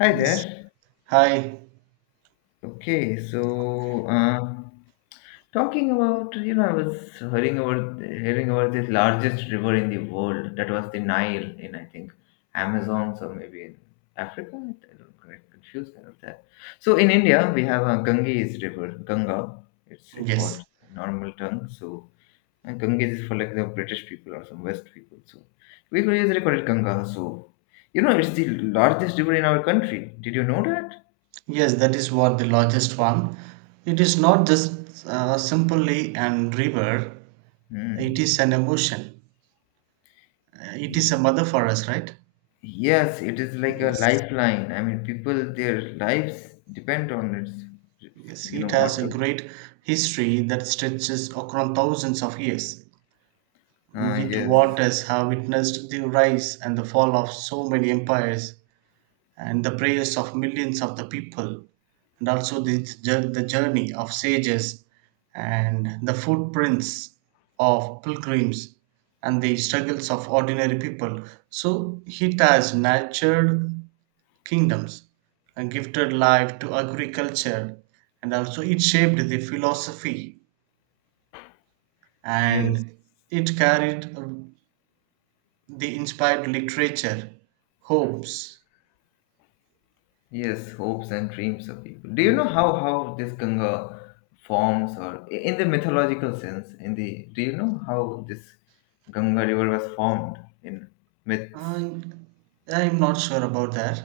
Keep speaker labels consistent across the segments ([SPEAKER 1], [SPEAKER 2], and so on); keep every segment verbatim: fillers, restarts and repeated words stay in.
[SPEAKER 1] Hi
[SPEAKER 2] Yes.
[SPEAKER 1] there.
[SPEAKER 2] Hi.
[SPEAKER 1] Okay, so uh, talking about you know I was hearing about hearing about this largest river in the world that was the Nile in, I think, Amazon or maybe in Africa. I don't get confused about that. So in India we have a Ganges River, Ganga. It's uh, called
[SPEAKER 2] Yes.
[SPEAKER 1] in normal tongue. So, and Ganges is for, like, the British people or some West people. So we could usually call it Ganga. So, you know it's the largest river in our country. Did you know that?
[SPEAKER 2] Yes, that is what the largest one. It is not just uh, simply an river. It
[SPEAKER 1] Hmm.
[SPEAKER 2] is an emotion. Uh, It is a
[SPEAKER 1] Y-
[SPEAKER 2] mother for us, right?
[SPEAKER 1] Yes, it is like a
[SPEAKER 2] Yes.
[SPEAKER 1] lifeline. I mean, people, their lives depend on it.
[SPEAKER 2] Yes.
[SPEAKER 1] You know
[SPEAKER 2] It
[SPEAKER 1] what
[SPEAKER 2] has a
[SPEAKER 1] to.
[SPEAKER 2] great history that stretches across thousands of years.
[SPEAKER 1] Ah,
[SPEAKER 2] It
[SPEAKER 1] yes,
[SPEAKER 2] waters have witnessed the rise and the fall of so many empires and the prayers of millions of the people, and also the, jour- the journey of sages, and the footprints of pilgrims, and the struggles of ordinary people. So it has nurtured kingdoms and gifted life to agriculture, and also it shaped the philosophy
[SPEAKER 1] yes,
[SPEAKER 2] and it carried uh, the inspired literature, hopes.
[SPEAKER 1] yes. Hopes and dreams of people. Do you
[SPEAKER 2] Mm.
[SPEAKER 1] know how how this Ganga forms, or i- in the mythological sense? In the do you know how this Ganga river was formed in myths?
[SPEAKER 2] And I'm not sure about that.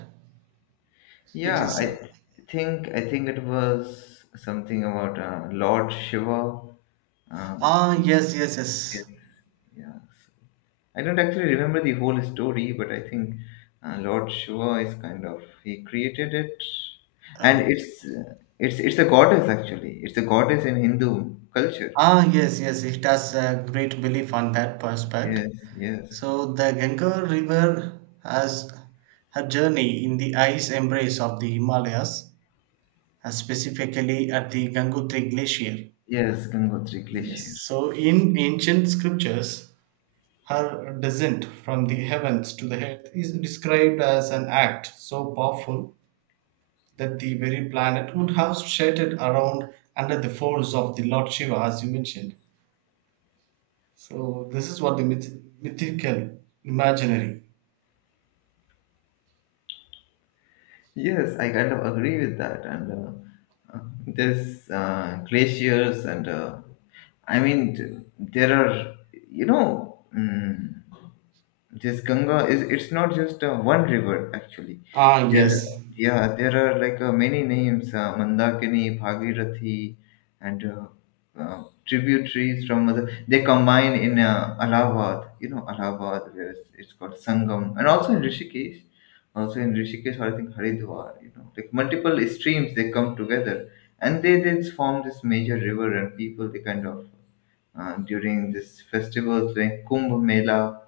[SPEAKER 2] It
[SPEAKER 1] Yeah,
[SPEAKER 2] is. uh,
[SPEAKER 1] I think I think it was something about uh, Lord Shiva. Um,
[SPEAKER 2] Ah, yes, yes,
[SPEAKER 1] yes,
[SPEAKER 2] yes.
[SPEAKER 1] yeah. I don't actually remember the whole story, but I think uh, Lord Shiva is, kind of, he created it, and
[SPEAKER 2] Oh.
[SPEAKER 1] it's uh, it's it's a goddess actually. It's a goddess in Hindu culture.
[SPEAKER 2] Ah, yes, yes. It has a great belief on that prospect.
[SPEAKER 1] Yes, yes,
[SPEAKER 2] So the Ganga River has her journey in the ice embrace of the Himalayas, uh, specifically at the Gangotri Glacier.
[SPEAKER 1] yes, Gangotri
[SPEAKER 2] Yes.
[SPEAKER 1] Glacier.
[SPEAKER 2] So in ancient scriptures, her descent from the heavens to the earth is described as an act so powerful that the very planet would have shifted around under the folds of the Lord Shiva, as you mentioned. So this is what the myth- mythical, imaginary.
[SPEAKER 1] Yes, I kind of agree with that. And uh, uh, there's uh, glaciers, and uh, I mean, th- there are, you know, mm this Ganga is, it's not just uh, one river actually.
[SPEAKER 2] Ah,
[SPEAKER 1] There,
[SPEAKER 2] yes.
[SPEAKER 1] yeah, there are, like, uh, many names: uh, Mandakini, Bhagirathi, and uh, uh, tributaries from other. They combine in uh, Allahabad. You know Allahabad, where it's, it's called Sangam, and also in Rishikesh. Also in Rishikesh, or I think Haridwar. You know, like, multiple streams, they come together, and they then form this major river, and people, they kind of, uh, during this festival like Kumbh Mela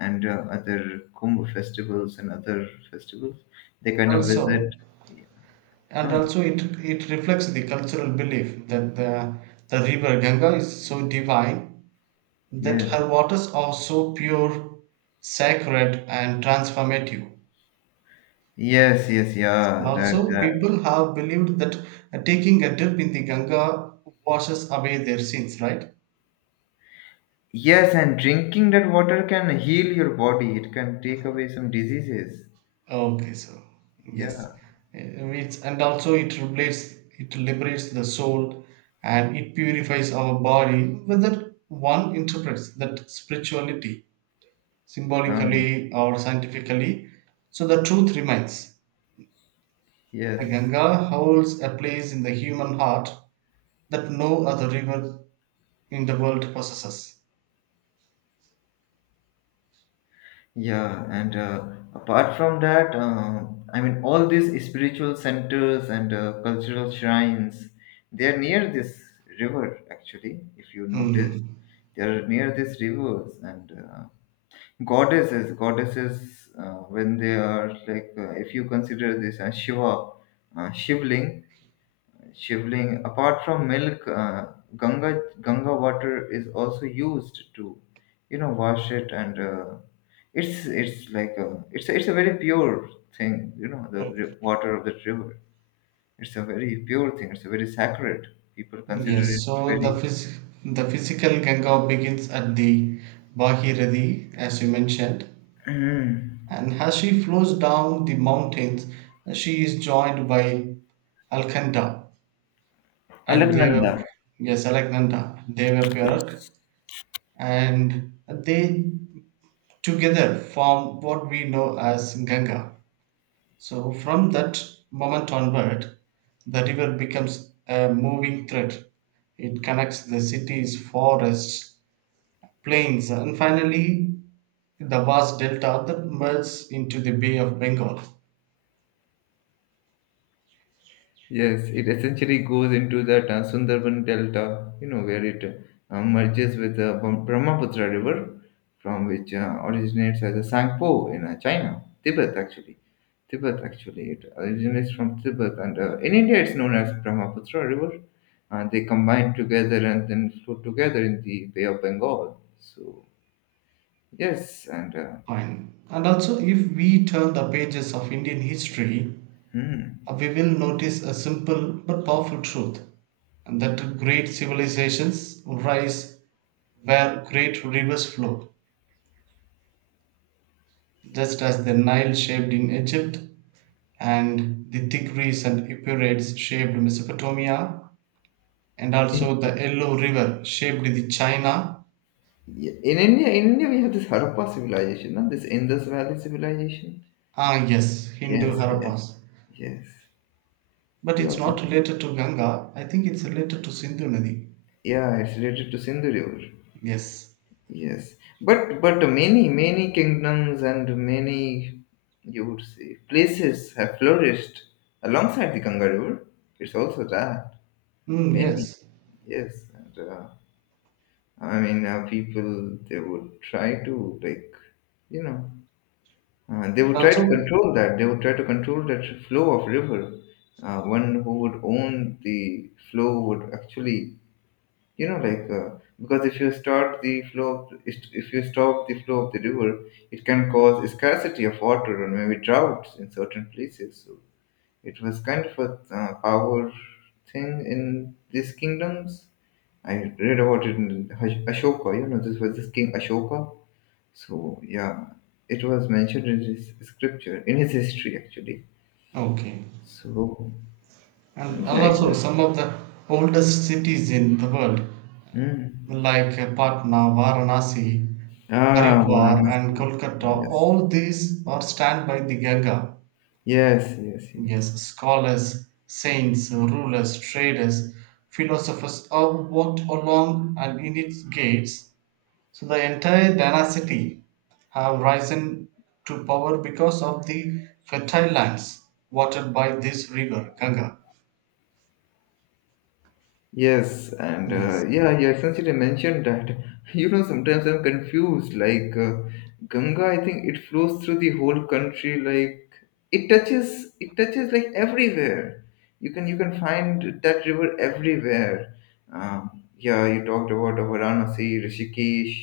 [SPEAKER 1] and uh, other Kumbh festivals and other festivals. They kind of visit.
[SPEAKER 2] Also,
[SPEAKER 1] Yeah.
[SPEAKER 2] and
[SPEAKER 1] Oh,
[SPEAKER 2] also it it reflects the cultural belief that the the river Ganga is so divine that
[SPEAKER 1] yes,
[SPEAKER 2] her waters are so pure, sacred, and transformative.
[SPEAKER 1] yes, yes,
[SPEAKER 2] And
[SPEAKER 1] yeah. That,
[SPEAKER 2] also,
[SPEAKER 1] that.
[SPEAKER 2] people have believed that taking a dip in the Ganga washes away their sins, right?
[SPEAKER 1] Yes, and drinking that water can heal your body. It can take away some diseases.
[SPEAKER 2] Okay, so
[SPEAKER 1] Yeah.
[SPEAKER 2] yes, Uh, it's and also it liberates it liberates the soul and it purifies our body. Whether one interprets that spirituality
[SPEAKER 1] Uh,
[SPEAKER 2] symbolically or scientifically, so the truth remains. The
[SPEAKER 1] yes.
[SPEAKER 2] Ganga holds a place in the human heart that no other river in the world possesses.
[SPEAKER 1] Yeah, and uh, apart from that, uh, I mean, all these spiritual centers and uh, cultural shrines, they are near this river, actually, if you notice.
[SPEAKER 2] Hmm.
[SPEAKER 1] They are near these rivers, and uh, goddesses goddesses uh, when they are like, uh, if you consider this as shiva, uh, shivling shivling apart from milk, uh, ganga ganga water is also used to, you know wash it, and uh, it's it's like a, it's a, it's a very pure thing, you know, the ri- water of the river. It's a very pure thing. It's a very sacred, people consider
[SPEAKER 2] Yes,
[SPEAKER 1] it
[SPEAKER 2] so the
[SPEAKER 1] very.
[SPEAKER 2] phys- the physical Ganga begins at the Bhagirathi, as you mentioned.
[SPEAKER 1] Mm.
[SPEAKER 2] And as she flows down the mountains, she is joined by Alkanda and Deva,
[SPEAKER 1] Alagnanda.
[SPEAKER 2] yes, Alaknanda, Devaparak,
[SPEAKER 1] Yes.
[SPEAKER 2] and they together form what we know as Ganga. So from that moment onward, the river becomes a moving thread. It connects the cities, forests, plains, and finally the vast delta that merges into the Bay of Bengal.
[SPEAKER 1] Yes, it essentially goes into that uh, Sundarban Delta, you know, where it uh, merges with the Bra- Brahmaputra River, from which uh, originates as a Sangpo in uh, China, Tibet actually. Tibet actually, it originates from Tibet, and uh, in India it's known as Brahmaputra River. And they combine together and then flow together in the Bay of Bengal. So yes, and uh,
[SPEAKER 2] Fine. And also, if we turn the pages of Indian history,
[SPEAKER 1] hmm.
[SPEAKER 2] uh, we will notice a simple but powerful truth and that great civilizations rise where great rivers flow, just as the Nile shaped in Egypt and the Tigris and Euphrates shaped Mesopotamia, and
[SPEAKER 1] in
[SPEAKER 2] also the Yellow River shaped the China.
[SPEAKER 1] India, in India we have this Harappa civilization, no? This Indus Valley civilization.
[SPEAKER 2] Ah, yes, Hindu
[SPEAKER 1] Yes, yes,
[SPEAKER 2] Harappas.
[SPEAKER 1] yes.
[SPEAKER 2] But
[SPEAKER 1] You
[SPEAKER 2] it's
[SPEAKER 1] also,
[SPEAKER 2] not related to Ganga, I think it's related to Sindhu Nadi.
[SPEAKER 1] yeah, it's related to Sindhu River.
[SPEAKER 2] Yes.
[SPEAKER 1] Yes, but but many many kingdoms and many, you would say, places have flourished alongside the Ganga River. It's also that
[SPEAKER 2] Mm,
[SPEAKER 1] many.
[SPEAKER 2] yes.
[SPEAKER 1] Yes, and uh, I mean, uh, people, they would try to, like, you know uh, they would try to
[SPEAKER 2] Also,
[SPEAKER 1] control that. They would try to control that flow of river. Uh, one who would own the flow would actually, you know like, uh, because if you start the flow of, if you stop the flow of the river, it can cause scarcity of water and maybe droughts in certain places. So it was kind of a uh, power thing in these kingdoms. I read about it in Ash- Ashoka, you know, this was this king Ashoka. So yeah, it was mentioned in his scripture, in his history actually.
[SPEAKER 2] okay.
[SPEAKER 1] So
[SPEAKER 2] And, and
[SPEAKER 1] yeah, it
[SPEAKER 2] also,
[SPEAKER 1] was,
[SPEAKER 2] some of the oldest cities in the world,
[SPEAKER 1] mm.
[SPEAKER 2] like uh, Patna, Varanasi,
[SPEAKER 1] Ah,
[SPEAKER 2] Haridwar,
[SPEAKER 1] Varanasi.
[SPEAKER 2] and Kolkata,
[SPEAKER 1] Yes,
[SPEAKER 2] all these are stand by the Ganga.
[SPEAKER 1] yes, yes, yes.
[SPEAKER 2] Yes, scholars, saints, rulers, traders, philosophers all walked along and in its gates. So the entire dynasty have risen to power because of the fertile lands watered by this river Ganga.
[SPEAKER 1] Yes, and uh,
[SPEAKER 2] Yes,
[SPEAKER 1] yeah, you essentially mentioned that. You know, sometimes I'm confused. Like, uh, Ganga, I think it flows through the whole country. Like, it touches, it touches, like, everywhere. You can you can find that river everywhere. Um, yeah, you talked about Varanasi, Rishikesh.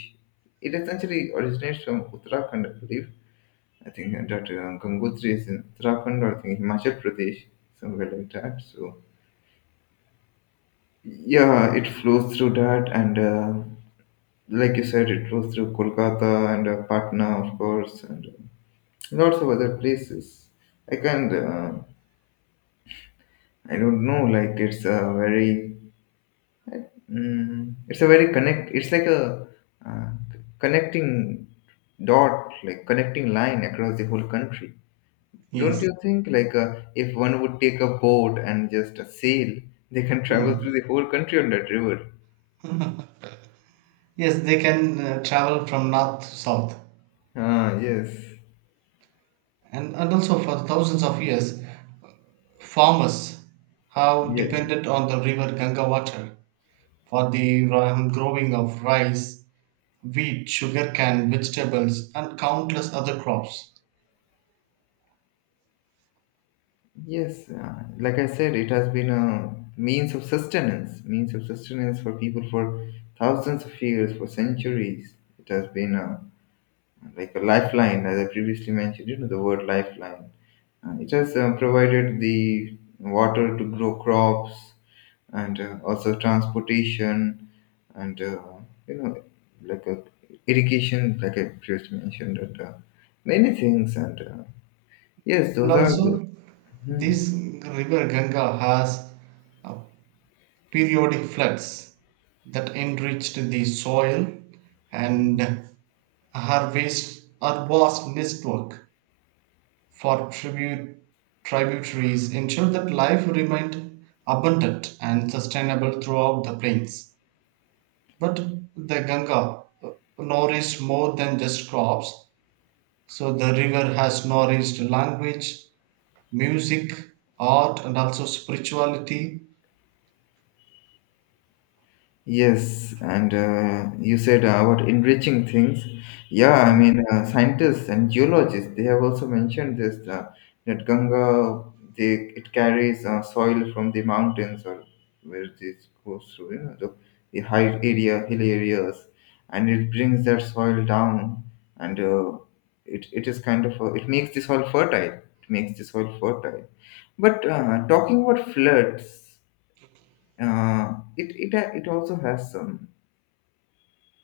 [SPEAKER 1] It essentially originates from Uttarakhand, I believe. I think that uh, Gangotri is in Uttarakhand, or I think Himachal Pradesh, somewhere like that. So. Yeah, it flows through that, and uh, like you said, it flows through Kolkata and uh, Patna, of course, and uh, lots of other places. I can't, uh, I don't know. Like it's a very, mm, it's a very connect. It's like a uh, connecting dot, like connecting line across the whole country. Don't
[SPEAKER 2] yes.
[SPEAKER 1] you think? Like, uh, if one would take a boat and just a sail, they can travel through
[SPEAKER 2] Mm,
[SPEAKER 1] the whole country on that river.
[SPEAKER 2] yes. They can uh, travel from north to south,
[SPEAKER 1] Ah, yes,
[SPEAKER 2] and and also for thousands of years, farmers have
[SPEAKER 1] yes.
[SPEAKER 2] depended on the river Ganga water for the ri- growing of rice, wheat, sugarcane, vegetables, and countless other crops.
[SPEAKER 1] Yes, uh, like I said, it has been a means of sustenance, means of sustenance for people for thousands of years, for centuries. It has been a, like a lifeline, as I previously mentioned, you know, the word lifeline. Uh, it has uh, provided the water to grow crops, and uh, also transportation, and, uh, you know, like a irrigation, like I previously mentioned, and uh, many things. And uh, yes,
[SPEAKER 2] And
[SPEAKER 1] those are the.
[SPEAKER 2] also,
[SPEAKER 1] Hmm.
[SPEAKER 2] This river Ganga has uh, periodic floods that enriched the soil and harvest vast network for tribute, tributaries ensure that life remained abundant and sustainable throughout the plains. But the Ganga uh, nourished more than just crops, so the river has nourished language, music, art, and also spirituality.
[SPEAKER 1] Yes, and uh, you said uh, about enriching things. Yeah, I mean, uh, scientists and geologists, they have also mentioned this uh, that Ganga, they, it carries uh, soil from the mountains, or where this goes through, you know, the, the, high area, hill areas, and it brings that soil down, and uh, it, it is kind of, a, it makes the soil fertile. It makes the soil fertile. But uh, talking about floods, uh, it, it it also has some.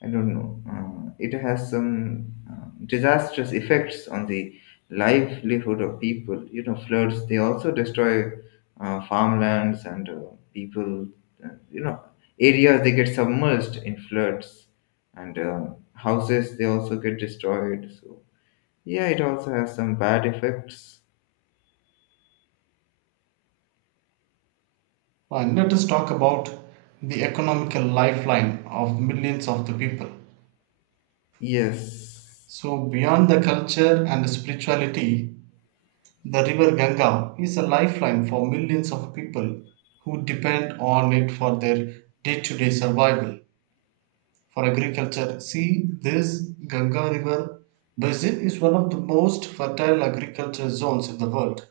[SPEAKER 1] I don't know. Uh, it has some uh, disastrous effects on the livelihood of people. You know, floods, they also destroy uh, farmlands and uh, people, uh, you know, areas, they get submerged in floods, and uh, houses, they also get destroyed. So, yeah, it also has some bad effects.
[SPEAKER 2] Well, And let us talk about the economical lifeline of millions of the people.
[SPEAKER 1] Yes,
[SPEAKER 2] So, beyond the culture and spirituality, the river Ganga is a lifeline for millions of people who depend on it for their day to day survival. For agriculture, see this Ganga River basin is one of the most fertile agriculture zones in the world.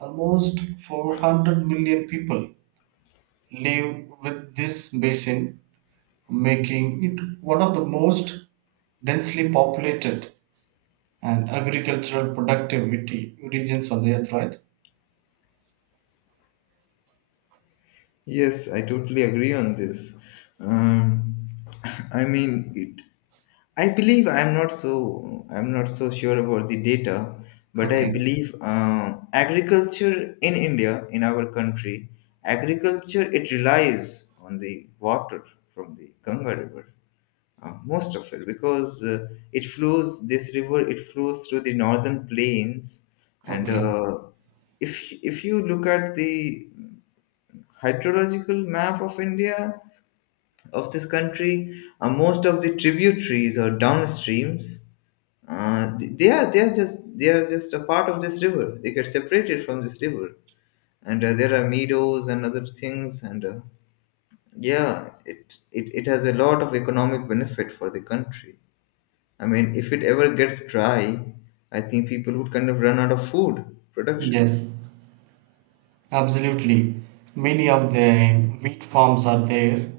[SPEAKER 2] Almost four hundred million people live with this basin, making it one of the most densely populated and agricultural productivity regions on the earth, right?
[SPEAKER 1] yes, I totally agree on this. Um, I mean, I believe I'm not so I'm not so sure about the data, but I
[SPEAKER 2] Okay,
[SPEAKER 1] believe uh, agriculture in India, in our country, agriculture, it relies on the water from the Ganga River, uh, most of it, because uh, it flows this river, it flows through the northern plains, and
[SPEAKER 2] okay.
[SPEAKER 1] uh, if if you look at the hydrological map of India, of this country, uh, most of the tributaries or downstreams, uh, they are they are just they are just a part of this river. They get separated from this river, and uh, there are meadows and other things. And uh, yeah, it, it it has a lot of economic benefit for the country. I mean, if it ever gets dry, I think people would kind of run out of food production.
[SPEAKER 2] Yes, absolutely. Many of the wheat farms are there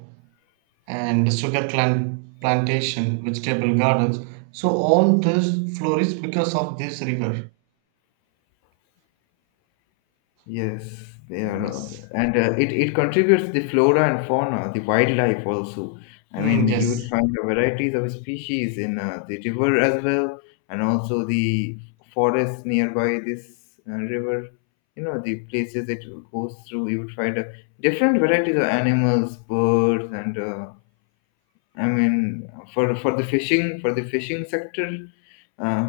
[SPEAKER 2] and sugar plant plantation, vegetable gardens. So all this flourishes because of this river.
[SPEAKER 1] Yes, they are, out.
[SPEAKER 2] Yes.
[SPEAKER 1] And uh, it it contributes the flora and fauna, the wildlife also. I mean,
[SPEAKER 2] Mm,
[SPEAKER 1] you would
[SPEAKER 2] yes.
[SPEAKER 1] find the varieties of species in uh, the river as well, and also the forests nearby this uh, river. You know, the places it goes through, you would find uh, different varieties of animals, birds, and uh, I mean, for for the fishing for the fishing sector, uh,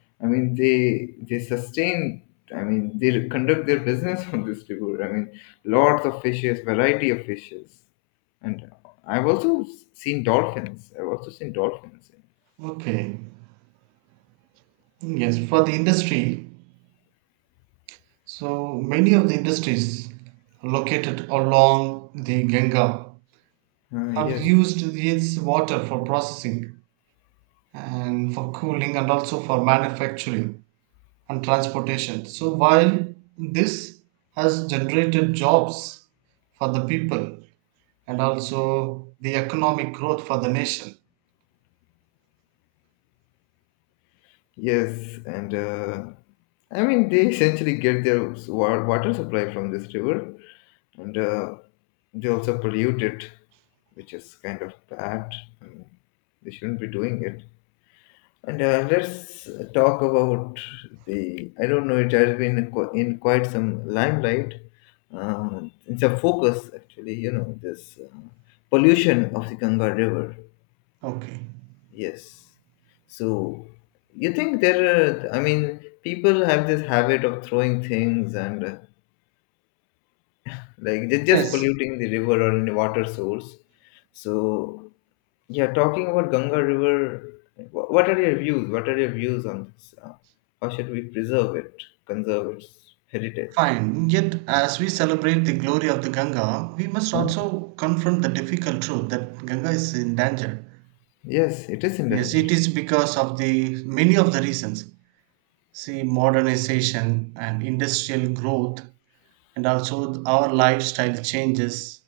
[SPEAKER 1] I mean they they sustain. I mean they conduct their business on this river. I mean lots of fishes, variety of fishes, and I've also seen dolphins. I've also seen dolphins.
[SPEAKER 2] Okay. Yes. For the industry, so many of the industries located along the Ganga
[SPEAKER 1] Uh,
[SPEAKER 2] have
[SPEAKER 1] yes.
[SPEAKER 2] used its water for processing and for cooling and also for manufacturing and transportation. So while this has generated jobs for the people and also the economic growth for the nation.
[SPEAKER 1] Yes, and uh, I mean they essentially get their wa- water supply from this river, and uh, they also pollute it, which is kind of bad. And they shouldn't be doing it. And uh, let's talk about the. I don't know. It has been qu- in quite some limelight. Uh, it's a focus, actually. You know this uh, pollution of the Ganga River.
[SPEAKER 2] Okay.
[SPEAKER 1] Yes. So you think there are, I mean, people have this habit of throwing things, and uh, like, they're just
[SPEAKER 2] Yes,
[SPEAKER 1] polluting the river or any water source. So yeah, talking about Ganga River, wh- what are your views? What are your views on this? Uh, how should we preserve it, conserve its heritage?
[SPEAKER 2] fine. Yet, as we celebrate the glory of the Ganga, we must
[SPEAKER 1] Huh?
[SPEAKER 2] also confront the difficult truth that Ganga is in danger.
[SPEAKER 1] Yes, it is in
[SPEAKER 2] Yes,
[SPEAKER 1] danger.
[SPEAKER 2] it is because of the many of the reasons. See, modernization and industrial growth, and also our lifestyle changes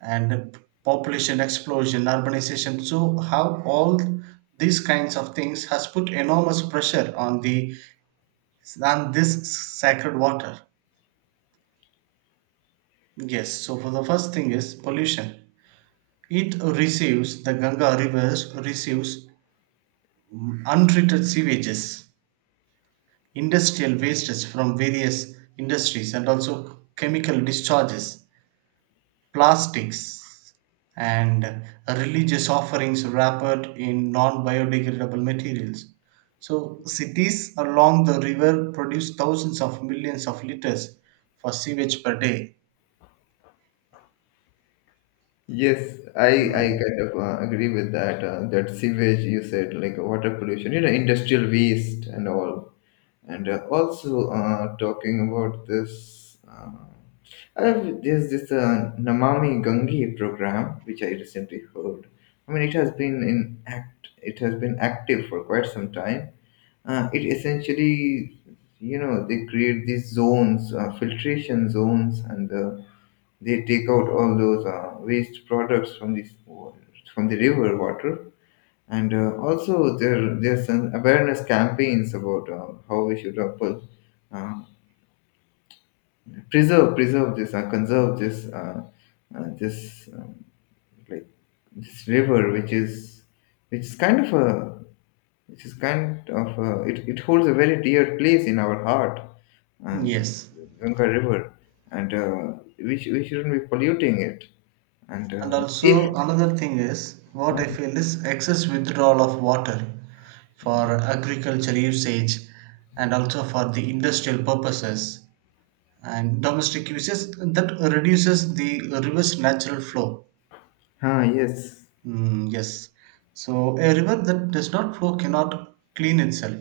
[SPEAKER 2] and the population explosion, urbanization. So, how all these kinds of things has put enormous pressure on the on this sacred water. Yes. So, for the first thing is pollution. It receives the Ganga rivers receives untreated sewages, industrial wastes from various industries, and also chemical discharges, plastics, and religious offerings wrapped in non biodegradable materials. So, cities along the river produce thousands of millions of liters for sewage per day.
[SPEAKER 1] Yes, I I
[SPEAKER 2] Mm,
[SPEAKER 1] kind of uh, agree with that. Uh, that sewage you said, like water pollution, you know, industrial waste and all. And uh, also uh, talking about this, um, uh, I have- there's this uh, Namami Gange program which I recently heard. I mean, it has been in act, it has been active for quite some time. Uh, it essentially, you know, they create these zones, uh, filtration zones, and uh, they take out all those uh, waste products from this from the river water. And uh, also there there's some awareness campaigns about uh, how we should uh, put, uh, preserve preserve this, uh, conserve this uh, uh, this um, like this river which is, which is kind of a, which is kind of a, it, it holds a very dear place in our heart. And
[SPEAKER 2] yes.
[SPEAKER 1] Ganga river, and uh, we, sh- we shouldn't be polluting it. And
[SPEAKER 2] And
[SPEAKER 1] uh, if
[SPEAKER 2] also, another thing is what
[SPEAKER 1] uh,
[SPEAKER 2] I feel is excess withdrawal of water for agricultural usage and also for the industrial purposes and domestic uses that reduces the river's natural flow.
[SPEAKER 1] ah, yes.
[SPEAKER 2] Mm, yes. So a river that does not flow cannot clean itself.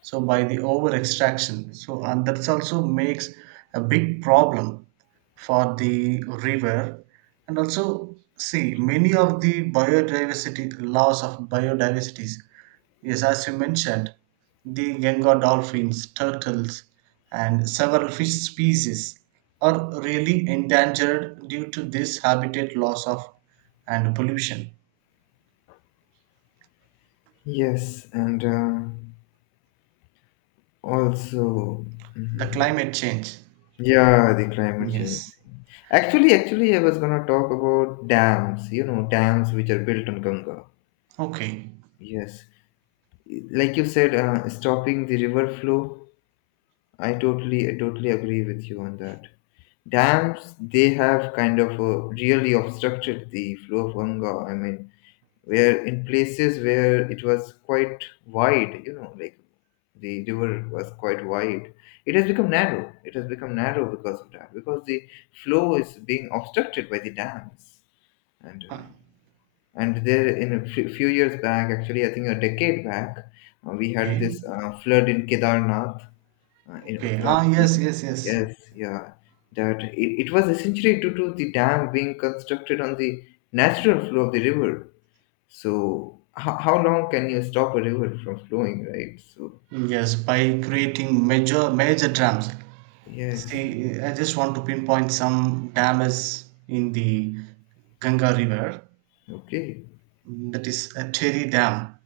[SPEAKER 2] So by the over extraction. So and that's also makes a big problem for the river. And also see many of the biodiversity loss of biodiversities. Yes, as you mentioned, the Genga dolphins, turtles, and several fish species are really endangered due to this habitat loss of and pollution.
[SPEAKER 1] Yes, and uh, also,
[SPEAKER 2] The
[SPEAKER 1] mhm,
[SPEAKER 2] climate change.
[SPEAKER 1] yeah, the climate change
[SPEAKER 2] Yes.
[SPEAKER 1] thing. Actually, actually, I was gonna talk about dams. You know, dams which are built on Ganga.
[SPEAKER 2] Okay.
[SPEAKER 1] Yes, like you said, uh, stopping the river flow. I totally, I totally agree with you on that. Dams, they have kind of uh, really obstructed the flow of Ganga. I mean, where in places where it was quite wide, you know, like the river was quite wide, it has become narrow. It has become narrow because of that, because the flow is being obstructed by the dams. And uh,
[SPEAKER 2] Ah,
[SPEAKER 1] and there, in a few few years back, actually, I think a decade back, uh, we had
[SPEAKER 2] okay.
[SPEAKER 1] this uh, flood in Kedarnath, uh, in
[SPEAKER 2] Okay. Ah, yes,
[SPEAKER 1] Uttarakhand.
[SPEAKER 2] yes, yes.
[SPEAKER 1] Yes, yeah, that it, it was essentially due to the dam being constructed on the natural flow of the river. So how, how long can you stop a river from flowing, right? So
[SPEAKER 2] Yes, by creating major major dams.
[SPEAKER 1] yes,
[SPEAKER 2] See, I just want to pinpoint some dams in the Ganga River.
[SPEAKER 1] okay.
[SPEAKER 2] That is a Terry Dam.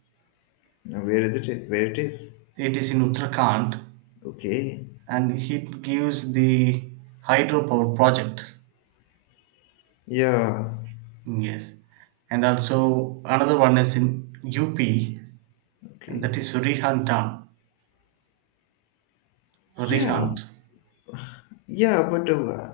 [SPEAKER 1] Now where is it? Where it is?
[SPEAKER 2] It is in Uttarakhand,
[SPEAKER 1] Okay.
[SPEAKER 2] and it gives the hydropower project.
[SPEAKER 1] Yeah.
[SPEAKER 2] Yes, and also another one is in U P, and
[SPEAKER 1] Okay.
[SPEAKER 2] that is Rihand Dam. Rihand.
[SPEAKER 1] Yeah. Yeah. But uh,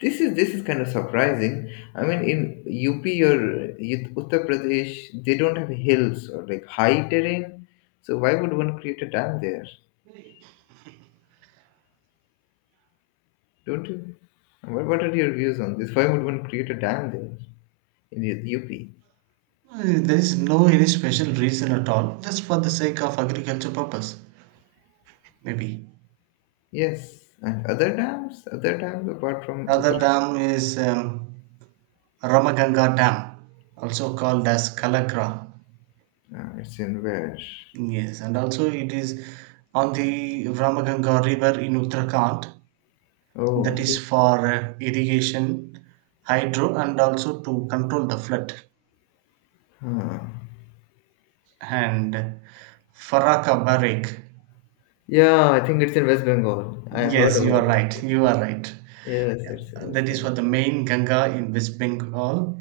[SPEAKER 1] this is this is kind of surprising. I mean, in U P or Ut- Uttar Pradesh, they don't have hills or like high terrain. So why would one create a dam there? Don't you? What, what are your views on this? Why would one create a dam there in U- UP?
[SPEAKER 2] Uh, There is no any special reason at all, just for the sake of agriculture purpose, maybe.
[SPEAKER 1] Yes, and other dams, other dams apart from
[SPEAKER 2] Another
[SPEAKER 1] Uttarakhand.
[SPEAKER 2] dam is um, Ramaganga Dam, also called as Kalagra.
[SPEAKER 1] Uh, it's in where?
[SPEAKER 2] Yes, and also it is on the Ramaganga River in Uttarakhand.
[SPEAKER 1] Oh,
[SPEAKER 2] That is
[SPEAKER 1] okay.
[SPEAKER 2] for uh, irrigation, hydro, and also to control the flood.
[SPEAKER 1] Huh.
[SPEAKER 2] And Faraka Barek.
[SPEAKER 1] Yeah, I think it's in West Bengal. I heard
[SPEAKER 2] Yes, you
[SPEAKER 1] about
[SPEAKER 2] are
[SPEAKER 1] it.
[SPEAKER 2] right. You are right.
[SPEAKER 1] Yes, it's in West
[SPEAKER 2] That is for
[SPEAKER 1] Bengal.
[SPEAKER 2] the main Ganga in West Bengal,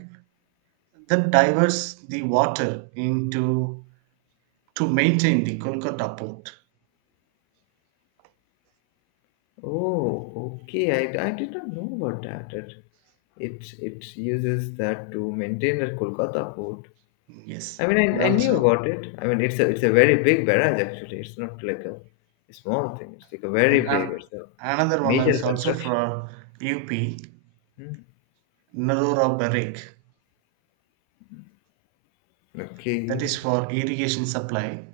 [SPEAKER 2] that diverts the water into to maintain the Kolkata port.
[SPEAKER 1] Oh, okay. I, I did not know about that. It it, it uses that to maintain the Kolkata port. I
[SPEAKER 2] Yes,
[SPEAKER 1] mean,
[SPEAKER 2] and
[SPEAKER 1] I, I knew
[SPEAKER 2] also
[SPEAKER 1] about it. I mean, it's a it's a very big barrage actually. It's not like a small thing. It's like a very
[SPEAKER 2] and, and
[SPEAKER 1] big. It's a
[SPEAKER 2] another one
[SPEAKER 1] major
[SPEAKER 2] is also
[SPEAKER 1] construction.
[SPEAKER 2] for U P,
[SPEAKER 1] Hmm.
[SPEAKER 2] Narora Barik, that is
[SPEAKER 1] Okay.
[SPEAKER 2] for irrigation supply,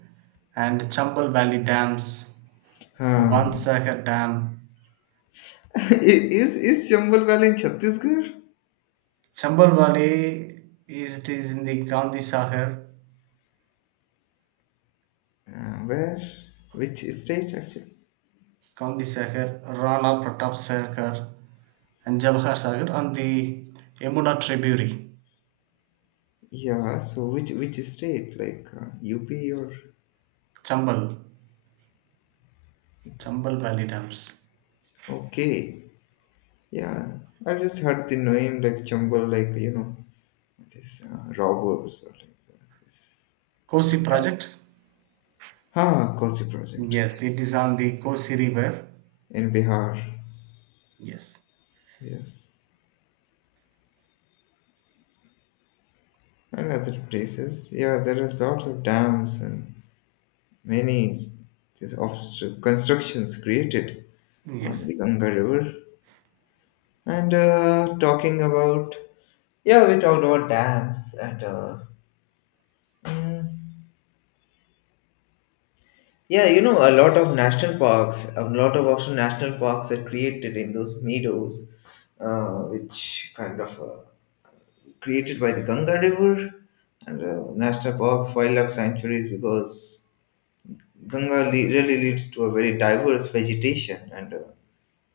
[SPEAKER 2] and Chambal Valley dams,
[SPEAKER 1] हाँ,
[SPEAKER 2] Bansagar Dam.
[SPEAKER 1] i- is is Chambal Valley in Chhattisgarh?
[SPEAKER 2] Chambal Valley is it is in the Gandhi Sagar,
[SPEAKER 1] Uh, where? Which state actually?
[SPEAKER 2] Gandhi Sagar, Rana Pratap Sagar, and Jawahar Sagar on the Yamuna tributary,
[SPEAKER 1] Yeah, so which which state? Like uh, U P or?
[SPEAKER 2] Chambal. Chambal Valley Dams.
[SPEAKER 1] Okay, yeah. I've just heard the name like Chambal, like you know, this uh, robbers or like uh,
[SPEAKER 2] Kosi
[SPEAKER 1] this.
[SPEAKER 2] project?
[SPEAKER 1] Ah, Kosi project. Yes,
[SPEAKER 2] Yes, it is on the Kosi River.
[SPEAKER 1] in Bihar.
[SPEAKER 2] Yes.
[SPEAKER 1] Yes, and other places. Yeah, there are lots of dams and many just obstacle constructions created on
[SPEAKER 2] Yes.
[SPEAKER 1] the Ganga River. And uh, talking about, yeah, we talked about dams and, uh, mm, yeah, you know, a lot of national parks, a lot of also national parks are created in those meadows, uh, which kind of uh, created by the Ganga River, and uh, national parks, wildlife sanctuaries, because Ganga le- really leads to a very diverse vegetation and, uh,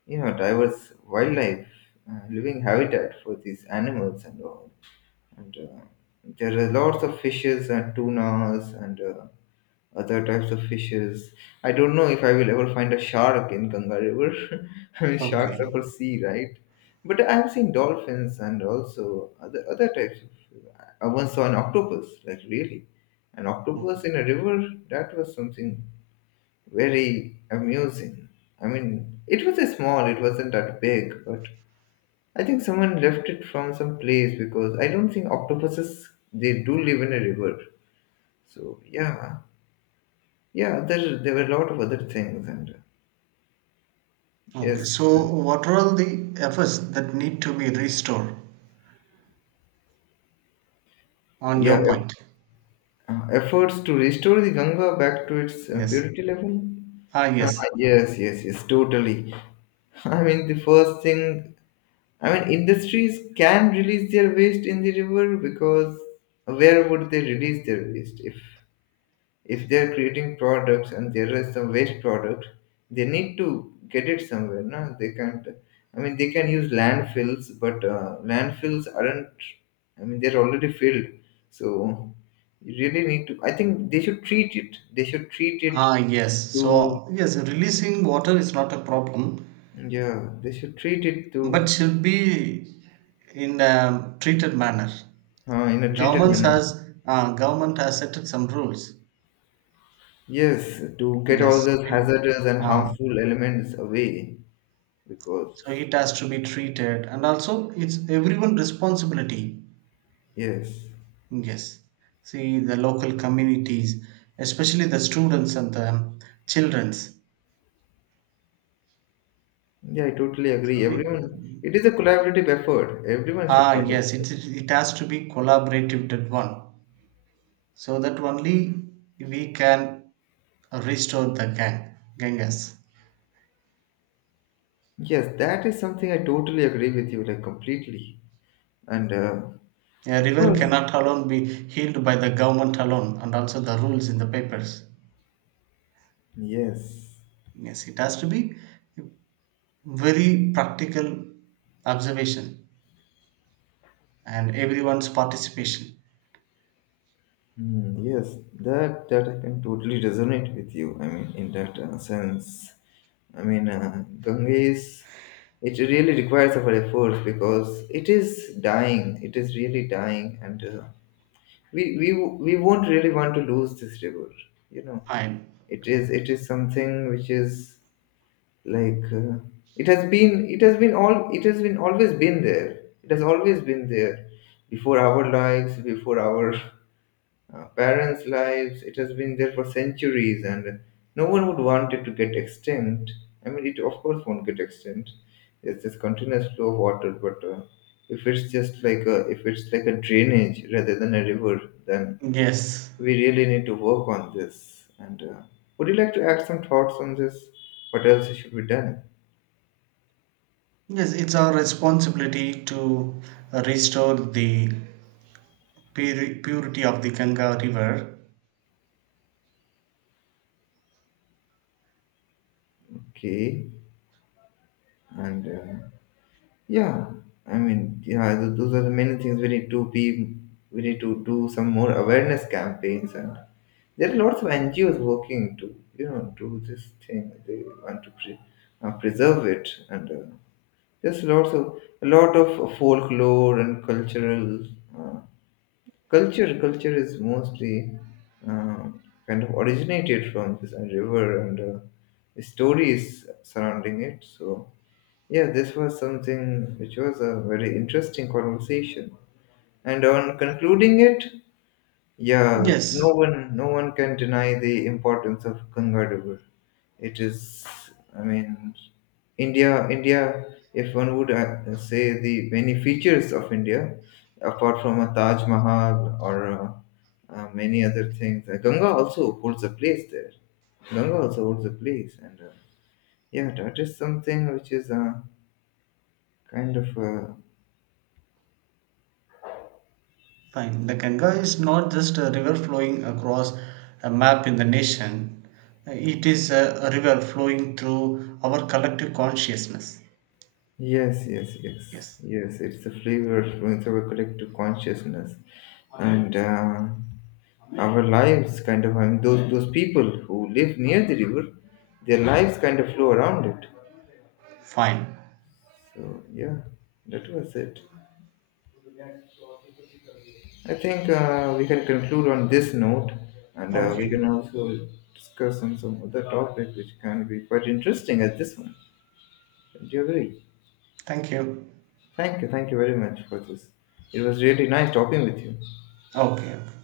[SPEAKER 1] you know, diverse wildlife, uh, living habitat for these animals and all. And uh, there are lots of fishes and tunas and uh, other types of fishes. I don't know if I will ever find a shark in Ganga River. I mean, sharks are
[SPEAKER 2] Okay.
[SPEAKER 1] for sea, right? But I have seen dolphins and also other other types of. I once saw an octopus, like really, an octopus in a river. That was something very amusing. I mean, it was a small. It wasn't that big, but I think someone left it from some place because I don't think octopuses they do live in a river. So yeah, yeah, there there were a lot of other things and uh,
[SPEAKER 2] Okay.
[SPEAKER 1] yes,
[SPEAKER 2] So,
[SPEAKER 1] so,
[SPEAKER 2] what are all the efforts that need to be restored on
[SPEAKER 1] yeah,
[SPEAKER 2] your
[SPEAKER 1] eff-
[SPEAKER 2] point?
[SPEAKER 1] uh, efforts to restore the Ganga back to its uh,
[SPEAKER 2] Yes.
[SPEAKER 1] purity level.
[SPEAKER 2] Ah,
[SPEAKER 1] Ah,
[SPEAKER 2] yes.
[SPEAKER 1] yes, yes, yes, totally. I mean, the first thing, I mean, industries can release their waste in the river because where would they release their waste if If they're creating products and there is some waste product, they need to get it somewhere. No, they can't. I mean, they can use landfills, but uh, landfills aren't. I mean, they're already filled, so you really need to. I think they should treat it. They should treat it
[SPEAKER 2] Ah, yes.
[SPEAKER 1] to.
[SPEAKER 2] So, yes, releasing water is not a problem,
[SPEAKER 1] Yeah, they should treat it
[SPEAKER 2] but
[SPEAKER 1] to
[SPEAKER 2] should be in a treated manner.
[SPEAKER 1] uh, in a treated
[SPEAKER 2] Governments
[SPEAKER 1] manner.
[SPEAKER 2] has uh, government has set some rules.
[SPEAKER 1] Yes, to get all
[SPEAKER 2] Yes.
[SPEAKER 1] those hazardous and
[SPEAKER 2] Ah,
[SPEAKER 1] harmful elements away because
[SPEAKER 2] so it has to be treated, and also it's everyone responsibility.
[SPEAKER 1] yes.
[SPEAKER 2] Yes, see the local communities, especially the students and the children's.
[SPEAKER 1] Yeah, I totally
[SPEAKER 2] so
[SPEAKER 1] agree.
[SPEAKER 2] it,
[SPEAKER 1] Everyone, it is a collaborative effort. Everyone should
[SPEAKER 2] ah, yes,
[SPEAKER 1] participate.
[SPEAKER 2] it, it it has to be collaborative, that one, so that only we can restore the gang ganges.
[SPEAKER 1] Yes, that is something I totally agree with you, like completely. And uh,
[SPEAKER 2] A
[SPEAKER 1] of
[SPEAKER 2] river
[SPEAKER 1] course,
[SPEAKER 2] cannot alone be healed by the government alone and also the rules in the papers.
[SPEAKER 1] yes.
[SPEAKER 2] Yes, it has to be very practical observation and everyone's participation.
[SPEAKER 1] Hmm, yes, that that I can totally resonate with you. I mean, in that uh, sense, I mean, uh, Ganges, it really requires our efforts because it is dying. It is really dying, and uh, we we we won't really want to lose this river, you know.
[SPEAKER 2] Fine.
[SPEAKER 1] It is it is something which is like uh, it has been it has been all it has been always been there, it has always been there before our lives, before our uh, parents lives, it has been there for centuries, and no one would want it to get extinct. I mean, it of course won't get extinct, it's this continuous flow of water. But uh, if it's just like a if it's like a drainage rather than a river, then
[SPEAKER 2] Yes.
[SPEAKER 1] we really need to work on this. And uh, would you like to add some thoughts on this? What else should be done?
[SPEAKER 2] Yes, it's our responsibility to restore the puri- purity of the Ganga River.
[SPEAKER 1] Okay. And uh, yeah, I mean, yeah, th- those are the many things we need to be. We need to do some more awareness campaigns, and there are lots of N G Os working to you know do this thing. They want to pre- uh, preserve it, and uh, there's lots of a lot of folklore and cultural. Uh, Culture, culture is mostly um, kind of originated from this river, and uh, the stories surrounding it. So yeah, this was something which was a very interesting conversation. And on concluding it, yeah, no
[SPEAKER 2] Yes,
[SPEAKER 1] one, no one can deny the importance of Ganga River. It is, I mean, India, India. If one would uh, say the many features of India, apart from a Taj Mahal or uh, uh, many other things, uh, Ganga also holds a place there. Ganga also holds a place, and uh, yeah, that is something which is uh, kind of. Uh,
[SPEAKER 2] fine. The Ganga is not just a river flowing across a map in the nation, it is a a river flowing through our collective consciousness.
[SPEAKER 1] Yes, yes, yes,
[SPEAKER 2] Yes,
[SPEAKER 1] yes. It's the flavor influence our collective consciousness, and uh, our lives kind of. I mean, those those people who live near the river, their lives kind of flow around it.
[SPEAKER 2] fine.
[SPEAKER 1] So yeah, that was it. I think uh, we can conclude on this note, and uh, we
[SPEAKER 2] Okay,
[SPEAKER 1] can also discuss on some other topic which can be quite interesting as this one. Do you agree?
[SPEAKER 2] thank you.
[SPEAKER 1] Thank you, thank you very much for this. It was really nice talking with you.
[SPEAKER 2] Okay, okay.